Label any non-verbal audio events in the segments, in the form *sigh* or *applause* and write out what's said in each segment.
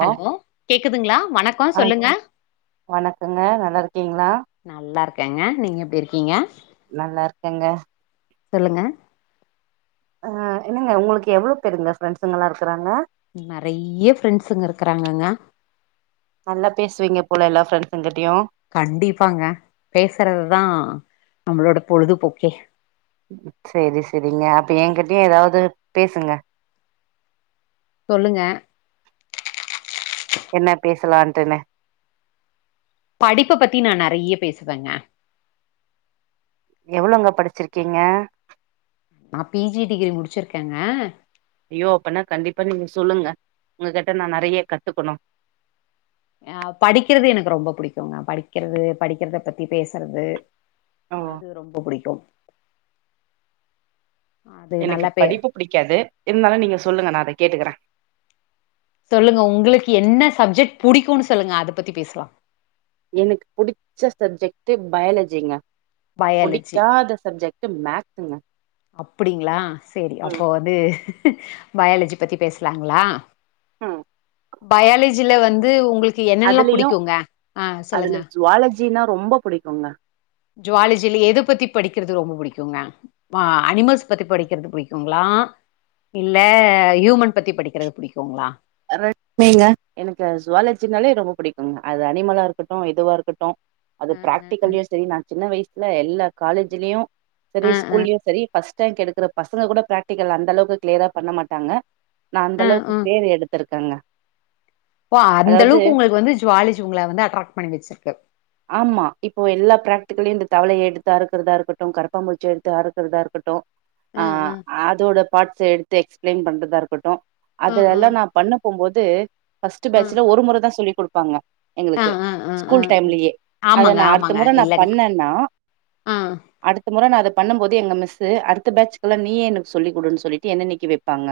Hello கேக்குதுங்களா வணக்கம் ஆ சொல்லுங்க வணக்கங்க நல்லா இருக்கீங்களா நல்லா இருக்கேங்க நீங்க எப்படி இருக்கீங்க நல்லா இருக்கேங்க சொல்லுங்க ஆ என்னங்க உங்களுக்கு எவ்வளோ பேருங்க ஃப்ரெண்ட்ஸுங்கலாம் இருக்காங்க நெறைய ஃப்ரெண்ட்ஸ்ங்க இருக்கறாங்கங்க நல்லா பேசுவீங்க போல எல்லா ஃப்ரெண்ட்ஸ்ங்கிட்ட கண்டிப்பாங்க பேசுறது தா நம்ளோட பொழுதுபோக்கே செரி செரிங்க அப்ப என்கிட்டயும் எதாவது பேசுங்க சொல்லுங்க என்ன பேசலான்ட்டுனு படிப்பை பத்தி நான் நெறைய பேசுவேங்க எவ்ளங்க படிச்சிருக்கீங்க நான் பிஜி டிகிரி முடிச்சிருக்கேங்க ஐயோ அப்பனா கண்டிப்பா நீங்க சொல்லுங்க உங்க கிட்ட நா நெறைய கத்துக்கணும் அஹ் படிக்கிறது எனக்கு ரொம்ப பிடிக்குங்க படிக்கிறது படிக்கிறத பத்தி பேசுறது ஓ அது ரொம்ப புடிக்கும் எனக்கு படிப்பு புடிக்காது இருந்தாலும் நீங்க சொல்லுங்க ந அதை கேட்டுக்குறேன் சொல்லுங்க உங்களுக்கு என்ன சப்ஜெக்ட் புடிக்கும்னு சொல்லுங்க அத பத்தி பேசலாம் எனக்கு புடிச்ச சப்ஜெக்ட் பயாலஜிங்க பயோலஜி புடிக்காத சப்ஜெக்ட் மேக்ஸுங்க அப்டிங்களா செரி ம் அப்போ வந்து பயாலஜி பத்தி பேசலாங்களா ம் பயாலஜி ல வந்து உங்களுக்கு என்னன்னல்லாம் அதுலயு பிடிக்குங்க ஆஹ் அதுல சொல்லுங்க ஜுவாலஜினா ரொம்ப புடிக்குங்க ஜுவாலஜியில எத பத்தி படிக்கிறது ரொம்ப பிடிக்குங்க அனிமல்ஸ் பத்தி படிக்கிறது பிடிக்குங்களா இல்ல ஹியூமன் பத்தி படிக்கிறது பிடிக்குங்களா ரங்க எனக்கு ஜுவாலஜினாலே ரொம்ப பிடிக்குங்க அது அனிமலா இருக்கட்டும் எதுவா இருக்கட்டும் அது ஆ ஆ பிராக்டிகல்லயு செரி நா சின்ன வயசுல எல்லா காலேஜ்லயும் ஆ செரி ஆ ஆ ஸ்கூலயும் செரி ஃஸ்ட் எடுக்கிற பசங்க கூட பிராக்டிகல் அந்த அளவுக்கு கிளியரா பண்ண மாட்டாங்க நான் அந்த ஆ அளவுக்கு பேர் எடுத்தன் இருக்காங்க பா அந்த அளவுக்கு உங்களுக்கு வந்து ஜுவாலஜி உங்கள வந்து அட்ராக்ட் பண்ணி வெச்சிருக்கு ஆமா இப்போ எல்லா பிராக்டிகலையும் இந்த தவளைய எடுத்து அறுக்கிறதா இருக்கட்டும் கரப்பாம்பூச்சி எடுத்து அறுக்கிறதா இருக்கட்டும் ஆ அதோட பாட்ஸ் எடுத்து எக்ஸ்பிளைன் பண்றதா இருக்கட்டும் ஆ ஆ அதுஎல்லாம் நான் பண்ண போகும்போது பர்ஸ்ட ஆ பேச்சல ஒரு முறை தான் சொல்லி கொடுப்பாங்க எங்களுக்கு ஆ ஆ ஆ ஆ ஸ்கூல் டைம்லயே அத ஆமாங்க நான் அடுத்த ஆமாங்க முறை நான் இல்லங்க பண்ணேன்னா ஆ ஆ அடுத்த முறை அத பண்ணும் போது எங்க மிஸ்ஸு அடுத்த பேட்ச்க்கெல்லாம் நீயே எனக்கு சொல்லிக் குடுன்னு சொல்லிட்டு என்ன நிக்க வெப்பாங்க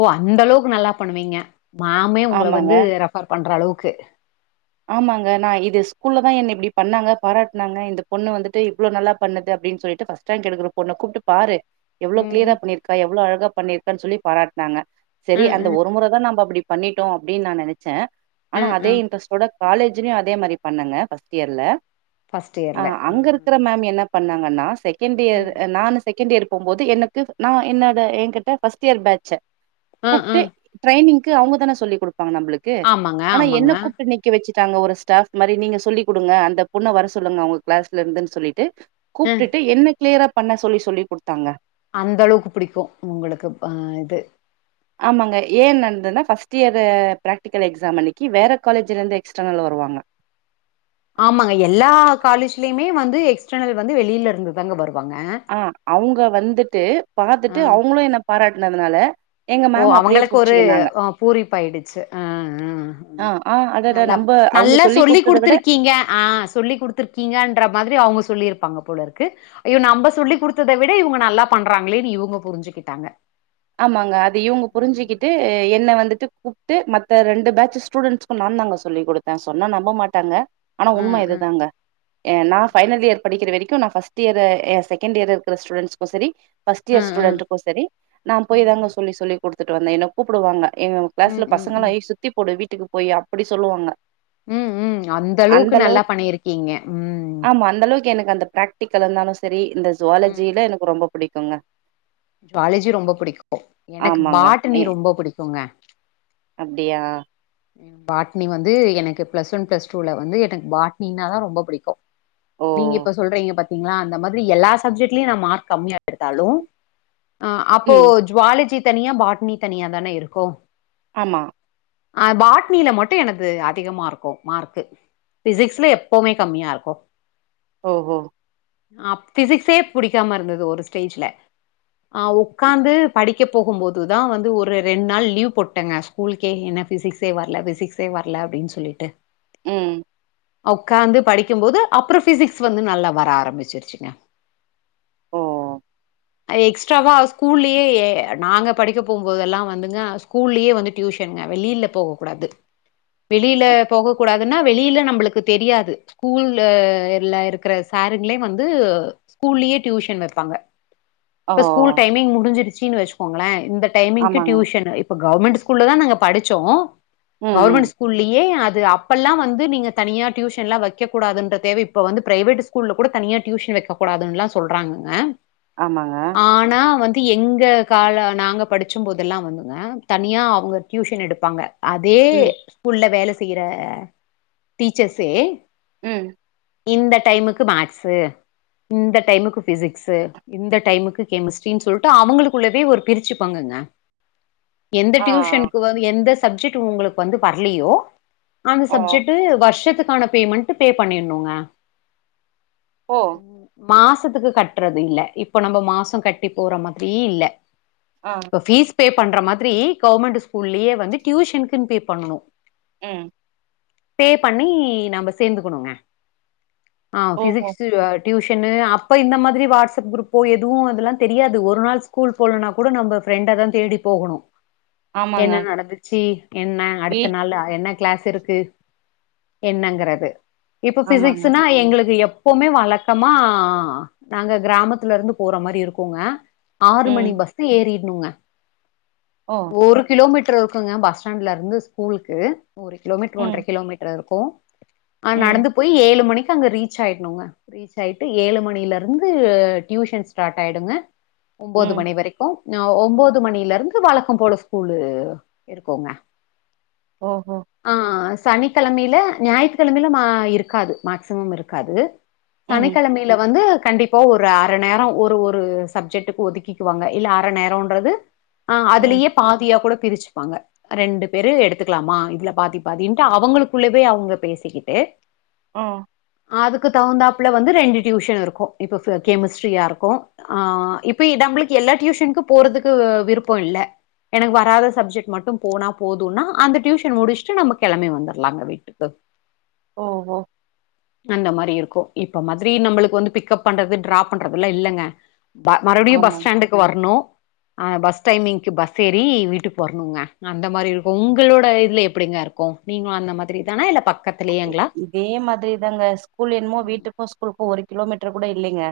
ஓ அந்த அளவுக்கு நல்லா பண்ணுவீங்க மாமே உங்கள ஆமாங்க வந்து ரெஃபர் பண்ற அளவுக்கு *unintelligible* ஆமாங்க நான் இது ஸ்கூல்லல தான் என்ன இப்படி பண்ணாங்க பாராட்டனாங்க இந்த பொண்ணு வந்துட்டு இவ்ளவு நல்லா பண்ணுது அப்படின்னு சொல்லிட்டு பஃர்ஸ்ட் ரேங்க் எடுக்கற பொண்ணை கூப்பிட்டு பாரு எவ்ளோ ம், க்ளியரா ம். பண்ணிருக்கா எவ்ளோ அழகா பண்ணிரு ருக்கா சொல்லி பாராட்னாங்க அ, செரி அ, அந்த ஒரு முறைதான் நம்ம அப்படி பண்ணிட்டோம் அப்படின்னு நான் நினைச்சேன் அ, ஆனா அ. அதே இன்டரெஸ்ட் காலேஜ்லையும் அதே மாதிரி பண்ணுங்க பர்ஸ்ட் இயர்ல ஃபர்ஸ்ட் இயர்ல. அஹ் அ, அங்க இருக்கிற மேம் என்ன பண்ணாங்கன்னா செ இந்த இயர் ம். நானும் செகண்ட் இயர் போகும்போது எனக்கு நான் என்னோட என்கிட்ட பர்ஸ்ட் இயர் பேட்ச் அ, அ. குப்புட்டு ட்ரைனீங் க்கு அவங்க தான சொல்லி கொடுத் ங்க நம்மளுக்கு ஆமாங்க, ஆனா என்ன ஆமாங்க. கூப்ட் நிக்க வச்சுட்டாங்க ஒரு ஸ்டாப் மாதிரி நீங்க சொல்லி் கொடுங்க அந்த பொண்ணை வர சொல்லுங்க அவங்க கிளாஸ்ல இருந்துன்னு சொல்லிட்டு அ கூப்பிட்டுட்டு என்ன கிளியரா பண்ண சொல்லி சொல்லி கொடுத்தாங்க அந்த அளவுக்கு பிடிக்கும் உங்களுக்கு ஆஹ் இது ஆமாங்க ஏன் நடந்ததுன்னா பர்ஸ்ட் இயர் பிராக்டிக்கல் எக்ஸாம் அன்னைக்கு வேற காலேஜ்ல இருந்து எக்ஸ்டர்னல் வருவாங்க ஆமாங்க எல்லா காலேஜ்லயுமே வந்து எக்ஸ்டர்னல் வந்து வெளியில இருந்துதாங்க வரும் ஆஹ் அவங்க வந்துட்டு தே அ. பார்த்துட்டு அவங்களும் என்ன பாராட்டுனதுனால எங்க ஓ மேம் அப்டியே அவங்களுக்கு ஒரு புடிச்சுக்கினாங்க பூரிப்ப ஆயிடுச்சு ஆஹ்ஹ்ஹ ஆ ஆ அடடா நல்லா நம்ப அவங்க நல்லா சொல்லி குடுத்தத விட குடுத்திருக்கீங்க ஆஹ் சொல்லி்டுத்துருக்கீங்கன்ற மாதிரி அவங்க சொல்லியிருப்பாங்க போல இருக்கு அய்யோ நம்ம சொல்லி் கொடுத்ததை விட இவங்க நல்லா பண்றாங்களேன்னு இவங்க புரிஞ்சுகிட்டாங்க ஆமாங்க இவங்க புரிஞ்சுகிட்டு என்ன வந் ட்டுக்கு கூப்பிட்டு மத்த ரெண்டு பேட்ச் ஸ்டுடெண்ட் நான் தாங்க சொல்லிக் கொடுத்தேன் சொன்னா நம்ப மாட்டாங்க ஆனா ம் உண்மை ம் இதுதாங்க நான் பைனல் இயர் படிக்கிற வரைக்கும் நா ப ஃர்ஸ்ட் இயர் செகண்ட் இயர் இருக்க ஸ்டூடெட்ஸ்கும் சேரி பர்ஃஸ்ட் இயர் ம் ம் ஸ்டுடெண்ட்டுக்கும் செரி போய் தாங்க ம் சொல்ல சொல்லி கொடுத்துட்டு வந்தேன் என்ன கூப்பிவாங்க எங்க ம் ம் கிளாஸ்ல ம் பசங்கள ம் ஏ சுத்தி போடு டி வீட்டுக்கு போய் அப்படி சொல்லுவாங்க உம் உம் அந்த அளவுக்கு நல்லா பண்ணியிருக்கீங்க உம் புடி கலனாலும் செரி இந்த ஜுவாலஜியில எனக்கு ரொம்ப புடிக்குங்க காலேஜி ரொம்ப பிடிக்கும் எனக்கு பாட்டனி ரொம்ப புடிக்குங்க அப்புடியா பாட்னி வந்து எனக்கு பிளஸ் ஒன் பிளஸ் டூல வந்து எனக்கு பாட்னினாதான் ரொம்ப பிடிக்கும் ஓ நீங்க இப்ப சொல்றீங்க பத் லா அந்த மாதிரி எல்லா சப்ஜெக்ட்லயும் நான் மார்க் கம்மியா எடுத்தாலும் ஆஹ அப்போ ம் ஜுவாலஜி தனியா பாட்டினி தனியா தானே இருக்கும் ஆமா அஹ் பாட்னியில மட்டும் எனது அதிகமா இருக்கும் மார்க்கு பிசிக்ஸ்ல எப்பவுமே கம்மியா இருக்கும் ஓஹ அஹ் பிசிக்ஸே புடிக்காம இருந்தது ஒரு ஸ்டேஜ்ல ஆஹ் உட்காந்து படிக்க போகும் போதுதான் வந்து ஒரு ரெண்டு நாள் லீவ் போட்டேங்க ஸ்கூலுகே என்ன பிசிக்ஸே வரல பிசிக்ஸே வரல அப்படின்னு சொல்லிட்டு உம் உட்காந்து படிக்கும்போது அப்புறம் பிசிக்ஸ் வந்து நல்லா வர ஆரம்பிச்சிருச்சுங்க ஓ எக்ஸ்ட்ராவா ஸ்கூல்லயே நாங்க படிக்க போகும்போதுல்லாம் வந்துங்க ஸ்கூல்லயே வந்து டியூஷன்ங்க வெளியில போக கூடாது வெளியில போக கூடாது ஆனா வெளியில நம்மளுக்கு தெரியாது ஸ்கூல்ல இல்ல இருக்கிற சாருங்களே வந்து ஸ்கூல்லயே டியூஷன் வைப்பாங்க ஓ இப்ப ஸ்கூல் டைமிங் முடிஞ்சுரு சீன் வச்சுக்கோங்களேன் இந்த டைமிங் ஆமாங்க டியூஷன் இப்ப கவர்மெண்ட் ஸ்கூலில் தான் நாங்கள் படித்தோம் ம் ம் கவர்மென்ட் ஸ்கூல்லயே அத் அது அப்பெல்லாம் வந்து நீங்க தனியா டியூஷன்ல்லாம் வைக்ககூடாதுன்னு தேவை இப்ப வந்து பிரைவேட் ஸ்கூல்ல கூட தனியா டியூஷன் வைக்கக் கூடாதுன்னல்லாம் சொல்றாங்கங்க ஆமாங்க ஆனா வந்து எங்க கால நாங்க படிச்சபோதெல்லாம் வந்துங்க தனியா அவங்க டியூஷன் எடுப்பாங்க அதே ம் ஸ்கூல்ல வேலை செஞ் தீர டீச்சர்ஸே உம் இந்த டைமுக்கு மேத்ஸ்ஸு இந்த டைமுக்கு பிசிக்ஸு இந்த டைமுக்கு கெமிஸ்ட்ரின்னு சொல்லிட்டு அவங்களுக்குள்ளவே ஒரு பிரிச்சு பங்குங்க எந்த ஆ டியூஷனுக்கு வந்து எந்த சப்ஜெக்ட் உங்களுக்கு வந்து வரலையோ அந்த ஆ சப்ஜெக்ட்டு வருஷத்துக்கு ஆனா பேமெண்ட் பே பண்ணணுங்க ஓ உம் உ மாசத்துக்கு கட்டுறது இல்ல இப்ப நம்ம மாசம் கட்டி போற மாதிரியே இல்ல ஆ இப்ப ஃபீஸ் பே பண்ற மாதிரி கவர்மெண்ட் ஸ்கூல்லேயே வந்து டியூஷனுக்குனு பே பண்ணனும் ஆஹம் பே பண்ணி நம்ம சேர்ந்துக்கணுங்க ஆஹ் ஓஹோ பிசிக்ஸ்ஸு டியூஷனு அப்போ இந்த மாதிரி வாட்ஸ்அப் குரூப்போ எதுவும் அதெல்லாம் தெரியாது ஒரு நாள் ஸ்கூல் போகலனா கூட நம்ம ஃப்ரெண்டா தான் தேடி போகணும் ஆமாங்க என்ன நடந்தது சி என்ன அடுத்த வீட் நாள் என்ன கிளாஸ் இருக்கு என்னங்கறது இப்ப ஆமாங்க பிசிக்ஸ்ன்னா எங்களுக்கு எ எப்பவுமே வழக்கமா நாங்க கிராமத்துல இருந்து போற மாதிரி இருக்கோங்க ஆறு மணி ம் பஸ்சு ஏறிட னுங்க ஓ ஒரு கிலோமீட்டர் க்குங்க பஸ் ஸ்டாண்ட்லருந்து ஸ்கூலுக்கு ஒரு கிலோமீட்டர் ஒன்ற ம் கிலோமீட்டர் இருக்கும் போ அ ம் நடந்து போய் ஏலு மணிக் க்கு அங்க ரீச் ஆயிட்னுங்க ரீச் ஆயிட்டு ஏழு மணில இருந்து டியூஷன் ஸ்டாட் ஆய்டுங்க ஒம்போது ம் மணி வரைக்கு னவ் ஒம்போது மணிலருந்து வழக்கொ போல ஸ்கூலு இருக்கோங்க ஓஹோ ஆ ஸ் சனி கெளமைல ஞாயித்துக்கெளமைல மா இருக்காது மேக்சிமம் இருக்காது ம் சனிக்கெளமைல வந்து கண்டிப்பா ஒரு அர நேரோ ஒரு ஒரு சப்ஜெட்டுக்கு ஒதுக்கிக்குவாங்க இல்ல அர நேரோன்றது ஆ ம் அதுலயே பாதியாக் கூட பிரிச்சு ப்பாங்க ரெண்டு பேரு எடுத்துக்கலாமா இதுல பாதி பாதின்ட்டு அவங்களுக்குள்ளவே அவங்க பேசிக்கிட்டு ம் அதுக்கு தகுந்தாப்ல வந்து ரெண்டு டியூஷன் இருக்கும் இப்ப ஃபி கெமிஸ்ட்ரியா இருக்கும் ஆ இப்போ இ தம்ளுக்கு எல்லா டியூஷன்க்கு போறதுக்கு விருப்பொ இல்ல எனக்கு வராத சப்ஜெட் மட்டும் போனா போதுன்னா அந்த டியூஷன் முடிஷ்ட்டு நம்ப கெளம்பி வந்துர்லாங்க வீட்டுக்கு ஓஹோ அந்த மாரி இருக்கும் இப்ப மாத்ரி நம்பளுக்கு வந்து பிக்கப் பண்றது ட்ராப் பண்றதுல்லா இல்லங்க ப மறுபடியு பஸ் ஆமாங்க ஸ்டாண்டுக்கு வர்ணு ஆ பஸ் டைமிங்க்கு பஸ் ஏறி வீட்டுக்கு போற் னுங்க அந்த மாரி இருக்கும் உங்களோட இதுல எப்படிங்க இருக்கும் நீங்களு அந்த மாதிரி தானா இல்ல பக் இ இதே மாதிரி தாங்க ஸ்கூல் என்னுமோ வீட்டுக்கும் ஸ்கூலுக்கும் ஒருக் கிலோமீட்டர் கூட இல்லைங்க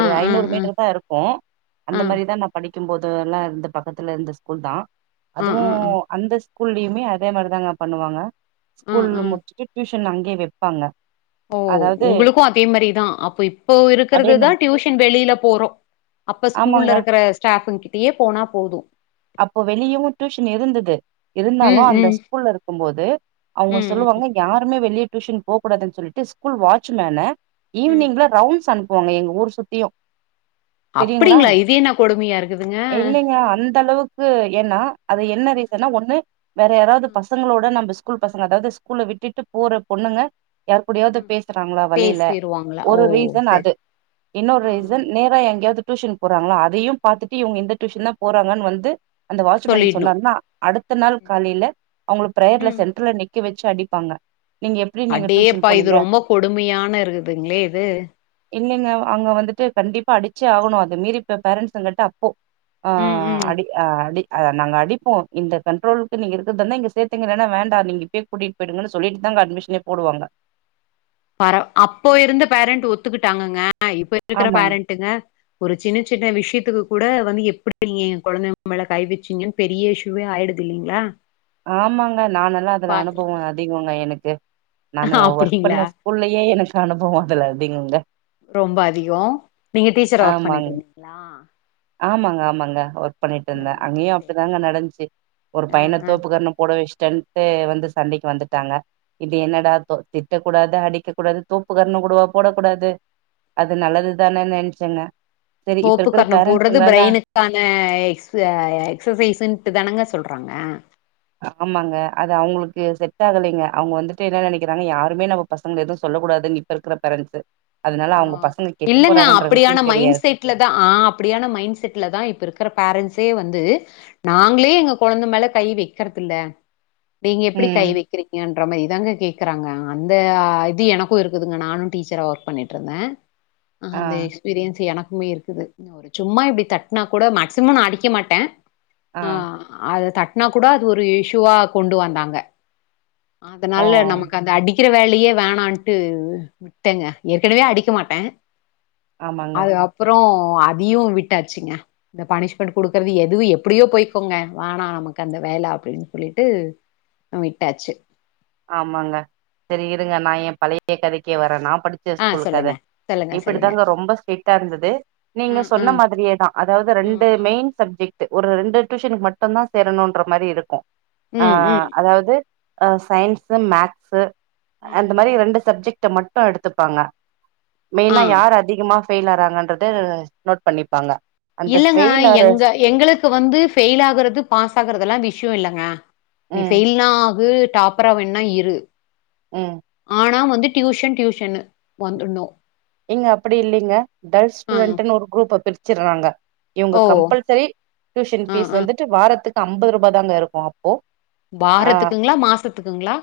ஆ ஆ ஐநூறு ஆ மீட்டர் தா இருக்கும் அந்த ஆ மாரிதா நா படிக் க்கும் போது எல்லார்ந்த பக்கத்துல இருந்த ஸ்கூல் தா ஆ அதுவு ஆ அந்த ஸ் கூல்லியுமே அதே மாரிதாங்க பண்ணுவாங்க ஆ ஸ்கூல்லு ஆ முட் டிஞ்சி டியூஷன் அங்கே வைப்பாங்க ஓ அதாவது உங்களுக்கு அதே மாரிதா அப்ப இப்போ அதே இருக்கறதுதா மாரி டியூஷன் வெளில போறோ அப்ப ஆமாங்க ஸ்கூல்ல இருக்கற ஸ்டாஃப்ங் கிட் ட்டியே போனா போதும் அப்போ வெளியவு டியூஷன் இருந்துது இருந்தாலு ம், அந்த ம், ஸ்கூல்ல இருக்கும் போது அவங்க ம், ம், சொல்லுவாங்க யாருமே வெளிய டியூஷன் போக் கூடாதுன்னு சொல்லிட்டு ஸ்கூல் வாட்ச் மேனு ம். ஈவினிங்ல ரவுண்ட்ஸ் அனுப் புவாங்க எங்க ஊர் சுத்தியு தெரியுங்களா அப்படிங்ளா இது என்ன கொடுமையா இருக்குதுங்க அ கூ யக் ஏன்னா அது என்ன ரீசனா ஒண்ணு வேற யாராவது ம், ம், பசங்களோட நம்ப கூல் பசங்க அதாது ஸ்கூல்ல விட்டுட்டு போற பொண்ணுங்க யார்க்குடயாவது ம். பேசுறாங்களா வழியில பேசிருவாங்களா? ஓ! ஒரு ரீசன் சரி. அது இன்னொரு ரீசன் ம். நேரா எங்கயாவது டியூஷனுக் போறாங்களா அதையும் பாத்துட்டு இங்க இந்த டியூன் தா போறாங்கன் வந்து அந்த வாட்சமேன் சொல்லிடணும். சொன்னாருன்னா அடுத்த நாள் காலையில அவங்க பிரேயர்ல சென்ட்ர்ல நிக்க வச் அடிப்பாங்க நீங்க எப்படி நீங்க டியூஷன் அடேப்பா இது போனீங்க ரொம்ப கொடுமையான இருக்குதுங்களே இது இல்லைங்க அங்க வந்துட்டு கண்டிப்பா அடிச்சே ஆகணும் அது மீறி இப்ப பேரண்ட்ஸ் க அப்போ ஆ ம், ம். அடி அ அடி அ நாங்க அடிப்போ இந்த கண்ட்ரோலுக்கு நீங்க இருக்குறதானே இங்க சேத்துங்க இல்லனா வேண்டா நீங்க இப்பயே கூட்டிட்டு போய்டுங்கனு சொல்லிட்டு தா அங்க அட்மிஷனே போடுவாங்க பர அப்போ இருந்த பேரண்ட் ஒத்துக்கிட்டாங்கங்க ஆ இப்ப இருக்கிற ஆமாங்க பேரண்ட்டுங்க ஒரு சின்ன சின்ன விஷயத்துக்கு கூட வந்து எப்டி ஏ குழந்த மேல கை வச்சீங்கன் பெரிய இஷ்யூவே ஆயிடுத்து இல்லிங்களா ஆமாங் நானல்லாம் அதுல அனுபவம் அதிகங்க என் நெக்கு நானு ஒர்க் அப்டிங்களா பண்ண ஸ்கூல்லயே எனக் அனுபவம் அதுல அதிகங்க ரொம்ப அதிகோ நீங்க டீச்சர் ஒர்க் ஆமாங்க பண்ணிட்டு ந்தீங்களா ஆமாங்க ஆமாங்க பண்ணிட்டு ஆ இருந்தே அங்கேயும் சேரி அப்டிதாங்க சேரி நடந்ச்சு ஒரு ஆ பையன ஆ தோப்புக்கரணம் போட வச் டென்ந்த் வந்து சண்டைக்கு வந்துட்டாங்க இது என்னடாத்தோ திட்டக் கூடாது அடிக்க கூடாது தோப்பு கரணங் கூடவா போடக்கூடாது அது நல்லதுதானே நென்ச்செங்க சரி இப்ப இருக்கிற பேரண்ஸ் ப்ரெயினுக்கான எக்ஸ் எக்ஸசைசுண்டு தானங்க சொல் ட்றங்க ஆமாங்க அது அவங்ளுக்கு செட்டாகலெங்க அவங்க வந்துட்டு என்ன நெனைக்கிறாங்க யாருமே நம்ம பசங்க எதுவும் சொல்ல கூடாதுன் இப்ப இருக்கிற பேரண்ட்ஸு அதனால ஆ அவங்க பசங்க கெட்டு இல்லங்க போறாங்கன்ற விஷயோ அப்டியான மைண்ட் தெரியாது செட்ல தா ஆ அப்டியான மைண்ட் செட்ல தா இப்ப இருக்குற பேரண்ஸே வந் து நாங்ளே எங்க குழந்த மேல கை வைக்கறதுல்ல நீங்க எப்டி கை ம் வக்கிறீங்க ரொம்ப இதாங்க கேட்குறாங்க அந்த அ இது எனக்கு இருக்குதுங்க நானு டீச்சரா ஒர்க் பண்ணிட்டுருந்தே அ ஆ அந்த எக்ஸ்பீரியன்ஸ் எனக் மே இருக்குது ஒரு சும்மா இப்டி தட்டுனா கூட மேக்சிமம் நா அடிக்க மாட்டே ஆ அது த நா கூட அது ஒரு இஷுவா கொண்டு வந்தாங்க ஓ அதனால நமக்கு அந்த அடி க்கிற வேலயே வேணான்ட்டு விட்டேங்க ஏற்கனவே அடிக்க மாட்டே ஆமாங்க அது அப்றொ ஒ அதையு விட்டாச்சுங்க இந்த பனிஷ்மெண்ட் குடுக்குறது எதுவு எப்புடியோ போய்க்கொங்க வாணா நமக்கந்த வேல அப்டின் சொல்லிட்டு விட்டாச்சு ஆமாங்க செரி இருங்க நா ஏ பழை ய கதைக்கே வர நா படிச்ச ஆ ஸ்கூலு கத சொல்லுங்க சொல்லுங்க சொல்லுங்க இப்பிடித்தாங்க ரொம்ப ஸ்ட்ரிட்டா இருந்தது நீங்க ம் சொன்ன ம் மாதிரியே தா அதாவ்து ரெண்டு மெய்ன் சப்ஜெக்டு ஒர் ரெண்டு டியூஷனுக்கு மட்டுந்தா சேரணுன்ற மாரி இருக்கு ஆ ம் ம் ம் அதாவ்து அ சயின்ஸு மேக்ஸு ம் அந்த மாரி ரெண்டு சப்ஜெக்ட் ட மட்டு எடுத்துப்பாங்க ஆ மெய்னா யார் அதிகமா ஃபெயில் ஆறாங்கன்றது நோட் பண்ணிப்பாங்க அந்த இல்லங்க ஃபெயில் ஆற எங்க எங்களுக்கு வந்து ஃபெயில் ஆகுறது பாஸ் ஆகுறதல்லா விஷ்யொ இல்லங்க நீ ம் ஃபெயில்னா ஆகு டாப்பரா வேன்னா இரு ம் ஆனா வந்து டியூஷன் டியூஷன்னு வந்துட்ணு ஏங்க அப்பிடி இல்லிங்க டல் ஆ ஸ்டூடெண்ட்டுணு ஒரு குரூப்ப பிரி ச்சுர்றாங்க இவுங்க ஓ கம்பல்சரி டியூஷன் ஆ ஃபீஸ் ஆ வந்துட்டு வாரத்துக் அம்பது ரூபா தாங்க இருக்கு அப் வாரத்துக்குங்ளா மாசத்துக்குங்ளா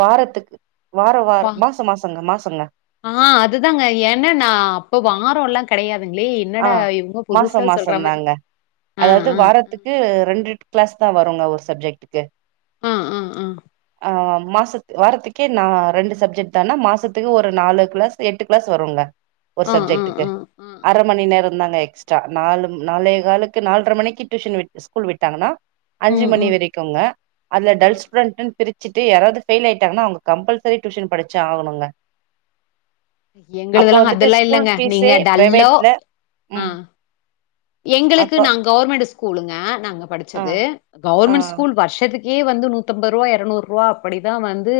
வாரத்துக்கு வார வார பா மாச மாசங்க மாசங்க ஆ அதுதாங்க ஏ ன்னனா அப்போ வாரொல்லா கெடையா ஆ மாரி. மாசமாசந்தாங்க ஆ, அதாவ்து ஆ, வாரத்துக்கு ரெண்டுட்டு கிளாஸ் தா வருங்க ஒரு சப்ஜெக்ட் டு ஆ, ஆ, ஆ, ஆ மா சத்து வாரத்துக்கே நா ரெண்டு சப்ஜெக்ட் தானா மாசத்துக்கு ஒரு நாலு கிளாஸ் எட்டு கிளாஸ் வருங்க ஒரு ஆ, ஆ, சப்ஜெக்டுக்கு ஆ, ஆ, ஆ. அர *unintelligible* தாங்க எக்ஸ்ட்ரா நாலு நாலே காலுக்கு நால்ர மணிக்கு டியூஷன் விட்டு ஸ்கூல் விட்டாங்கனா அஞ்சி ம், மணி ம். வெரிக்குங்க அதுல ஆ. டல் ஸ்டுடண்ட்னு பிரி ச்சிட்டு யாராவது ஃபெயில் ஆயிட்டாங்னா அவங்க கம்பல்செரி டியூஷன் படிச்சு ஆகணுங்க எங்களுதல்லா அதெல்லா இல்லங்க நீங்க டல்லோ இல்ல ஆ. ம் எங்களுக்கு அப்ப நா கவர்மெண்ட்டு ஸ் ஸ்கூலுங்க நாங்க ஆ படிச்சது ஆ கவர்மெண்ட் ஸ்கூல் வருஷத்துக்கு ஏ வந்து நூத்தம்பரூவா எரநூரூவா அப்படிதா வந்து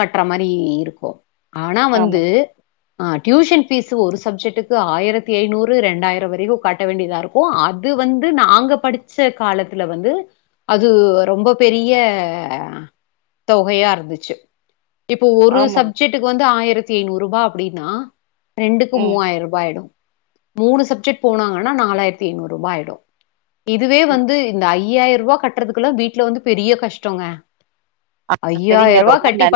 கட்ற மாரி இருக்கும் ஆனா ஆமா வந்து ஆ டியூஷன் ஃபீஸு ஒரு சப்ஜெட்டுக்கு ஆயிரத்தி ஐநூறு ரெண்டாயிரோ வர ரையு காட்ட வேண்டியதா இருக்கும் அது வந்து நாங்க படிச்ச காலத்துல வந்து அது ரொம்ப பெரிய தொகையா இருந்துச்சு இப்போ ஒரு ஆமாங்க சப்ஜெட்டுக்கு வந்து ஆயிர் ரத்திஐநூருபா அப்டின்னா ரெண்டுக்கு ம் மூவாயிரூபா ஆயிடும் மூணு சப்ஜெட் போனாங்கன்னா நாலாயிரத்தி ஐநூரூபா ஆய்டும் இதுவே ம். வந்து இந்த ஐ ய்யாயிரூபா கட்டுறதுக்குல்ல வீட்ல வந்து பெரிய கஷ்டங்க ஆ, சரிங்க ஐயாயிருவா ரொம்ப நன் கட்டி படி